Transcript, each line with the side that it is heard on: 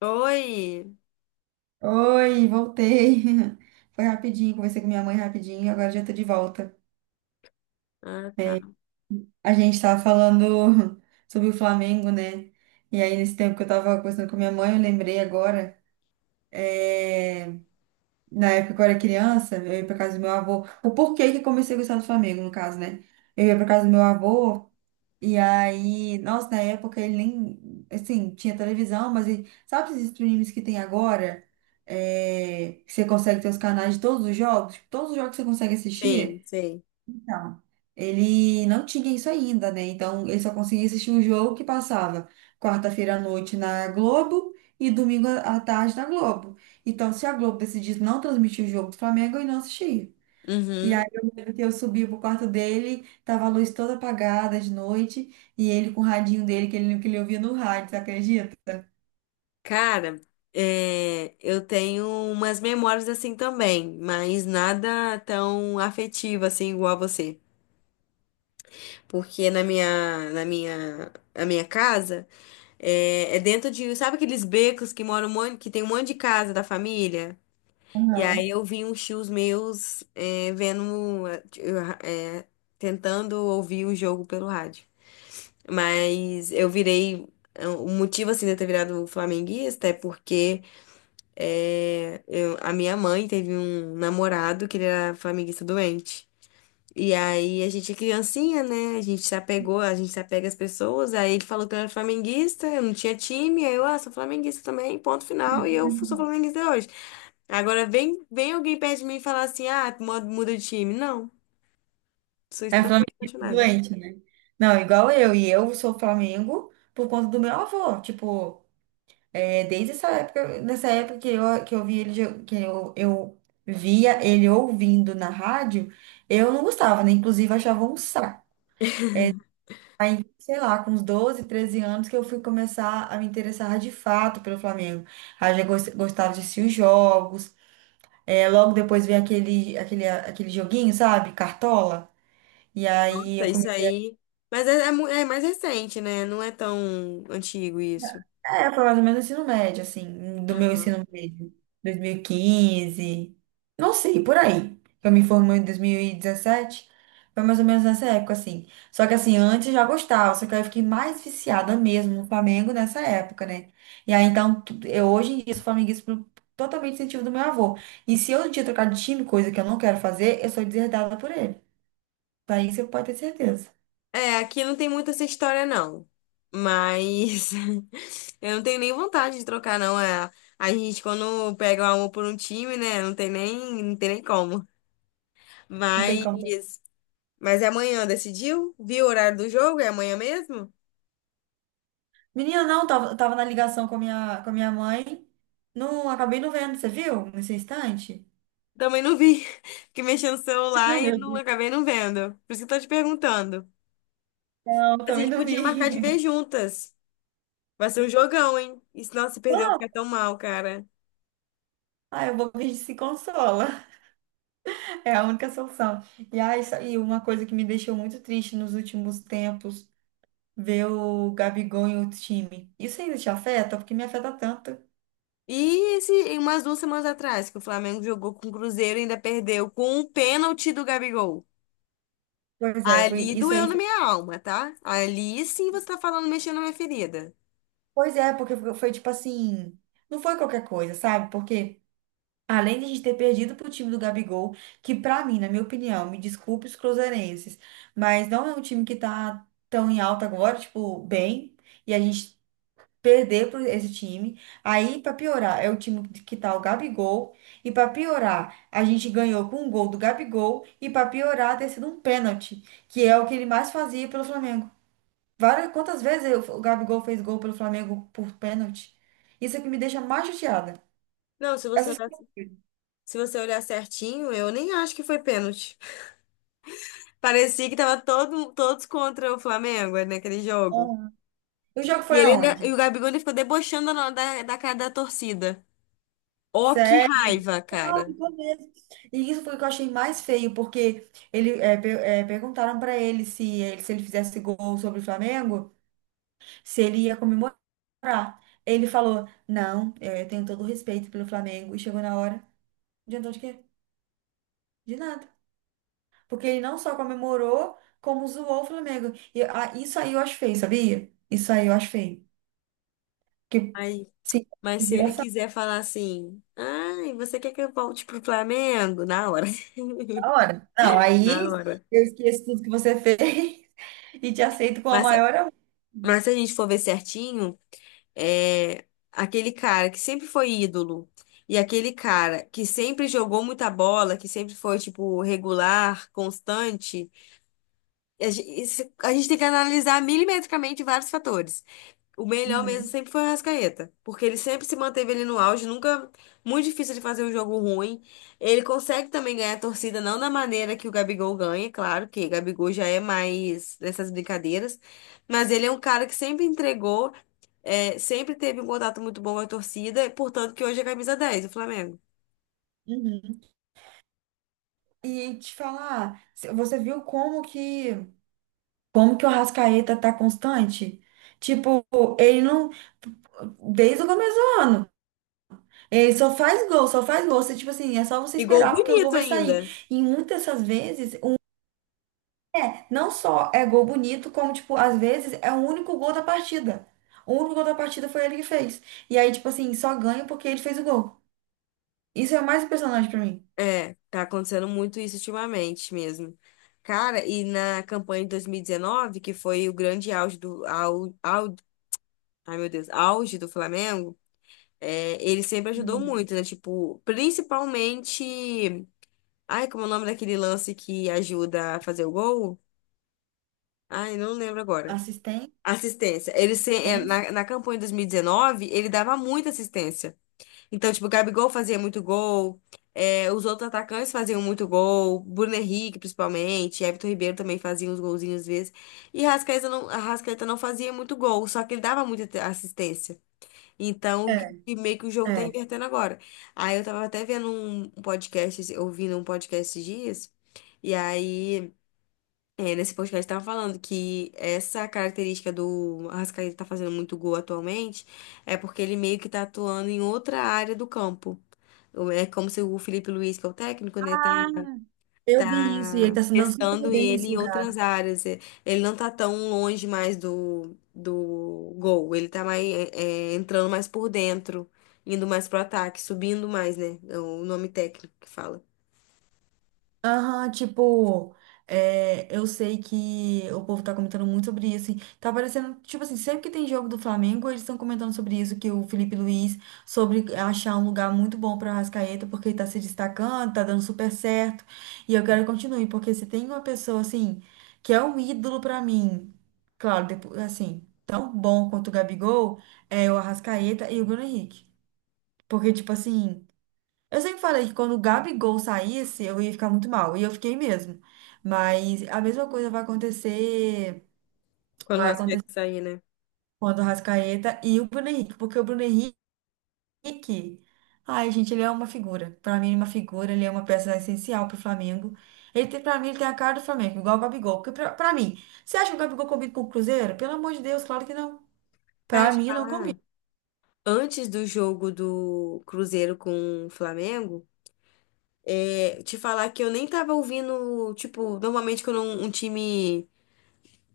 left: Oi!
right: Oi, voltei. Foi rapidinho, conversei com minha mãe rapidinho, agora já tô de volta.
left: Ah, tá.
right: A gente tava falando sobre o Flamengo, né? E aí, nesse tempo que eu tava conversando com minha mãe, eu lembrei agora, é, na época que eu era criança, eu ia pra casa do meu avô. O porquê que eu comecei a gostar do Flamengo, no caso, né? Eu ia pra casa do meu avô. E aí, nossa, na época ele nem, assim, tinha televisão, mas sabe esses streams que tem agora? É, que você consegue ter os canais de todos os jogos, tipo, todos os jogos que você consegue
left: Sim,
right: assistir?
left: sei.
right: Então, ele não tinha isso ainda, né? Então, ele só conseguia assistir o jogo que passava quarta-feira à noite na Globo e domingo à tarde na Globo. Então, se a Globo decidisse não transmitir o jogo do Flamengo, ele não assistia. E aí
left: Uhum.
right: eu lembro que eu subi pro quarto dele, tava a luz toda apagada de noite, e ele com o radinho dele, que ele ouvia no rádio, você acredita?
left: Cara, eu tenho umas memórias assim também, mas nada tão afetivo assim igual a você. Porque na minha casa, é dentro de, sabe aqueles becos que moram um monte, que tem um monte de casa da família? E
right: Aham.
left: aí eu vi uns tios meus vendo, é, tentando ouvir o jogo pelo rádio. Mas eu virei. O motivo, assim, de eu ter virado flamenguista é porque a minha mãe teve um namorado que ele era flamenguista doente. E aí a gente é criancinha, né? A gente se apegou, a gente se apega às pessoas. Aí ele falou que eu era flamenguista, eu não tinha time. Aí eu, ah, sou flamenguista também, ponto final. E eu sou flamenguista hoje. Agora vem alguém perto de mim e falar assim, ah, muda de time. Não, sou
right: É Flamengo
left: extremamente apaixonada.
right: doente, né? Não, igual eu, e eu sou Flamengo por conta do meu avô, tipo, desde essa época, nessa época que eu vi ele, eu via ele ouvindo na rádio, eu não gostava, né? Inclusive eu achava um saco. Aí, sei lá, com uns 12 13 anos que eu fui começar a me interessar de fato pelo Flamengo. Aí eu já gostava de assistir os jogos. É, logo depois veio aquele joguinho, sabe? Cartola. E aí eu
left: Isso aí. Mas é mais recente, né? Não é tão antigo isso.
right: é, foi mais ou menos o ensino médio, assim, do meu
left: Aham.
right: ensino médio, 2015, não sei, por aí. Eu me formei em 2017, foi mais ou menos nessa época, assim. Só que, assim, antes eu já gostava, só que eu fiquei mais viciada mesmo no Flamengo nessa época, né? E aí, então, eu hoje em dia sou flamenguista por totalmente incentivo do meu avô. E se eu um dia trocar de time, coisa que eu não quero fazer, eu sou deserdada por ele. Daí você pode ter certeza.
left: É, aqui não tem muito essa história, não. Mas eu não tenho nem vontade de trocar, não. É, a gente, quando pega o amor por um time, né? Não tem nem como.
right: Não tem como.
left: Mas, mas é amanhã, decidiu? Viu o horário do jogo? É amanhã mesmo?
right: Menina, não, tava na ligação com a minha mãe. Não, acabei não vendo, você viu? Nesse instante?
left: Também não vi. Fiquei mexendo no
right: Ah,
left: celular e
right: meu
left: não
right: Deus.
left: acabei não vendo. Por isso que eu tô te perguntando.
right: Não,
left: A
right: também
left: gente
right: não
left: podia marcar de
right: vi.
left: ver juntas. Vai ser um jogão, hein? E se não se perder, eu vou
right: Ah,
left: ficar tão mal, cara.
right: ah, eu vou ver se consola. É a única solução. E, ah, isso, e uma coisa que me deixou muito triste nos últimos tempos, ver o Gabigol em outro time. Isso ainda te afeta? Porque me afeta tanto.
left: E esse, e umas duas semanas atrás, que o Flamengo jogou com o Cruzeiro e ainda perdeu com um pênalti do Gabigol.
right: Pois é, foi
left: Ali
right: isso
left: doeu
right: aí.
left: na minha alma, tá? Ali sim você tá falando mexendo na minha ferida.
right: Pois é, porque foi tipo assim, não foi qualquer coisa, sabe? Porque além de a gente ter perdido para o time do Gabigol, que pra mim, na minha opinião, me desculpe os cruzeirenses, mas não é um time que tá tão em alta agora, tipo, bem, e a gente perder para esse time. Aí, pra piorar, é o time que tá o Gabigol, e pra piorar, a gente ganhou com um gol do Gabigol, e pra piorar, ter sido um pênalti, que é o que ele mais fazia pelo Flamengo. Várias, quantas vezes o Gabigol fez gol pelo Flamengo por pênalti? Isso é o que me deixa mais chateada.
left: Não,
right: Essas coisas.
left: se você olhar certinho, eu nem acho que foi pênalti. Parecia que tava todos contra o Flamengo né, naquele jogo.
right: O jogo foi aonde?
left: E o Gabigol ele ficou debochando da cara da torcida. Ó, que
right: Sério?
left: raiva,
right: Não,
left: cara.
right: ficou mesmo. E isso foi o que eu achei mais feio, porque ele, perguntaram para ele se, ele se ele fizesse gol sobre o Flamengo, se ele ia comemorar. Ele falou: Não, é, eu tenho todo o respeito pelo Flamengo. E chegou na hora, adiantou de quê? De nada. Porque ele não só comemorou, como zoou o Flamengo. E, ah, isso aí eu acho feio, sabia? Isso aí eu acho feio. Que,
left: Ai,
right: sim,
left: Mas se ele
right: consideração
left: quiser falar assim, ai, você quer que eu volte pro Flamengo? Na hora.
right: na hora. Não,
left: Na
right: aí
left: hora.
right: eu esqueço tudo que você fez. E te aceito com a
left: Mas, se-
right: maior amor.
left: mas se a gente for ver certinho, aquele cara que sempre foi ídolo e aquele cara que sempre jogou muita bola, que sempre foi, tipo, regular, constante, a gente tem que analisar milimetricamente vários fatores. O melhor mesmo
right: Uhum,
left: sempre foi o Arrascaeta, porque ele sempre se manteve ali no auge, nunca muito difícil de fazer um jogo ruim. Ele consegue também ganhar a torcida, não da maneira que o Gabigol ganha, claro que o Gabigol já é mais nessas brincadeiras, mas ele é um cara que sempre entregou, sempre teve um contato muito bom com a torcida, e, portanto que hoje é camisa dez do Flamengo.
right: uhum. E te falar, você viu como que o Arrascaeta tá constante? Tipo, ele não desde o começo do ano. Ele só faz gol, só faz gol. Você, tipo assim, é só você
left: E gol
right: esperar porque o gol
left: bonito
right: vai sair.
left: ainda.
right: E muitas dessas vezes, não só é gol bonito, como, tipo, às vezes é o único gol da partida. O único gol da partida foi ele que fez. E aí, tipo assim, só ganha porque ele fez o gol. Isso é o mais impressionante pra mim.
left: É, tá acontecendo muito isso ultimamente mesmo. Cara, e na campanha de 2019, que foi o grande auge do, ai meu Deus, auge do Flamengo, ele sempre ajudou
right: Hum.
left: muito, né? Tipo, principalmente. Ai, como é o nome daquele lance que ajuda a fazer o gol? Ai, não lembro agora.
right: Assistência,
left: Assistência. Ele se- é,
right: assistência.
left: na, na campanha de 2019, ele dava muita assistência. Então, tipo, o Gabigol fazia muito gol, os outros atacantes faziam muito gol, Bruno Henrique, principalmente, Everton Ribeiro também fazia uns golzinhos às vezes. E Rascaeta não fazia muito gol, só que ele dava muita assistência.
right: É,
left: E meio que o jogo tá
right: é.
left: invertendo agora. Aí eu tava até vendo ouvindo um podcast esses dias, e aí, nesse podcast tava falando que essa característica do Arrascaeta tá fazendo muito gol atualmente é porque ele meio que tá atuando em outra área do campo. É como se o Felipe Luiz, que é o técnico, né, tá
right: Eu vi isso e ele
left: tá
right: tá se dando super
left: testando
right: bem
left: ele
right: nesse
left: em
right: lugar.
left: outras áreas. É, ele não tá tão longe mais do gol, ele tá mais, entrando mais por dentro, indo mais pro ataque, subindo mais, né? É o nome técnico que fala.
right: Aham, tipo, é, eu sei que o povo tá comentando muito sobre isso. E tá parecendo, tipo assim, sempre que tem jogo do Flamengo, eles estão comentando sobre isso, que o Felipe Luiz, sobre achar um lugar muito bom pra Arrascaeta, porque ele tá se destacando, tá dando super certo. E eu quero que continue, porque se tem uma pessoa, assim, que é um ídolo pra mim, claro, depois, assim, tão bom quanto o Gabigol, é o Arrascaeta e o Bruno Henrique. Porque, tipo assim. Eu sempre falei que quando o Gabigol saísse, eu ia ficar muito mal. E eu fiquei mesmo. Mas a mesma coisa vai acontecer,
left: Quando o
right: vai
left: Rascaeta
right: acontecer
left: sair, né?
right: quando o Rascaeta e o Bruno Henrique, porque o Bruno Henrique, ai, gente, ele é uma figura. Pra mim, ele é uma figura, ele é uma peça essencial pro Flamengo. Ele tem, pra mim, ele tem a cara do Flamengo, igual o Gabigol. Porque pra mim, você acha que o Gabigol combina com o Cruzeiro? Pelo amor de Deus, claro que não.
left: Cara,
right: Pra
left: te
right: mim, não combina.
left: falar, antes do jogo do Cruzeiro com o Flamengo, te falar que eu nem tava ouvindo, tipo, normalmente quando um time.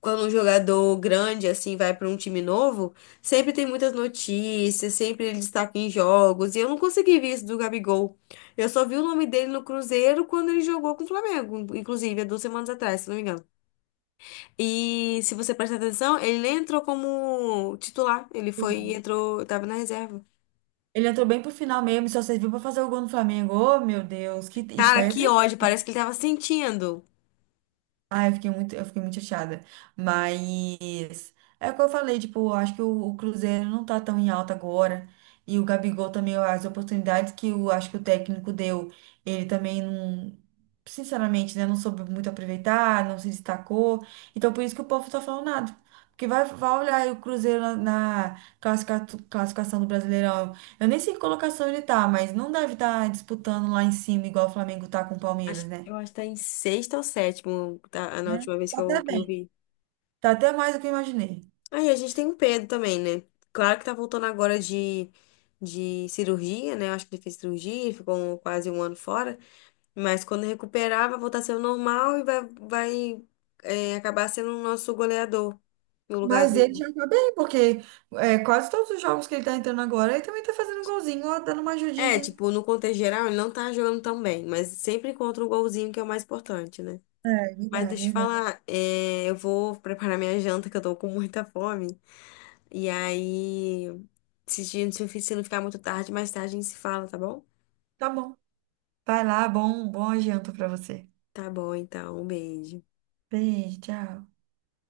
left: Quando um jogador grande assim vai para um time novo, sempre tem muitas notícias, sempre ele destaca em jogos, e eu não consegui ver isso do Gabigol. Eu só vi o nome dele no Cruzeiro quando ele jogou com o Flamengo, inclusive, há duas semanas atrás, se não me engano. E se você prestar atenção, ele nem entrou como titular, entrou, tava na reserva.
right: Ele entrou bem pro final mesmo, e só serviu pra fazer o gol no Flamengo. Ô, meu Deus, que isso
left: Cara,
right: aí é
left: que
right: triste.
left: ódio, parece que ele tava sentindo.
right: Ah, eu fiquei muito chateada. Mas é o que eu falei, tipo, eu acho que o Cruzeiro não tá tão em alta agora. E o Gabigol também, as oportunidades que eu acho que o técnico deu, ele também não, sinceramente, né, não soube muito aproveitar, não se destacou. Então por isso que o povo tá falando nada. Porque vai, vai olhar aí o Cruzeiro na classificação do Brasileirão. Eu nem sei que colocação ele tá, mas não deve estar disputando lá em cima, igual o Flamengo tá com o Palmeiras,
left: Acho,
right: né?
left: eu acho que tá em sexta ou sétimo, tá,
right: É.
left: na última vez
right: Tá até
left: que eu
right: bem.
left: vi.
right: Tá até mais do que eu imaginei.
left: Aí a gente tem o Pedro também, né? Claro que tá voltando agora de cirurgia, né? Eu acho que ele fez cirurgia, ficou quase um ano fora. Mas quando recuperar, vai voltar a ser o normal e vai acabar sendo o nosso goleador no lugar
right: Mas ele
left: do.
right: já tá bem, porque é, quase todos os jogos que ele tá entrando agora, ele também tá fazendo um golzinho, ó, dando uma
left: É,
right: ajudinha.
left: tipo, no contexto geral, ele não tá jogando tão bem, mas sempre encontra um golzinho que é o mais importante, né?
right: É,
left: Mas
right: verdade,
left: deixa eu te
right: verdade.
left: falar, eu vou preparar minha janta, que eu tô com muita fome. E aí, se não ficar muito tarde, mais tarde a gente se fala, tá bom?
right: Tá bom. Vai lá, bom, bom janta pra você.
left: Tá bom, então. Um beijo.
right: Beijo, tchau.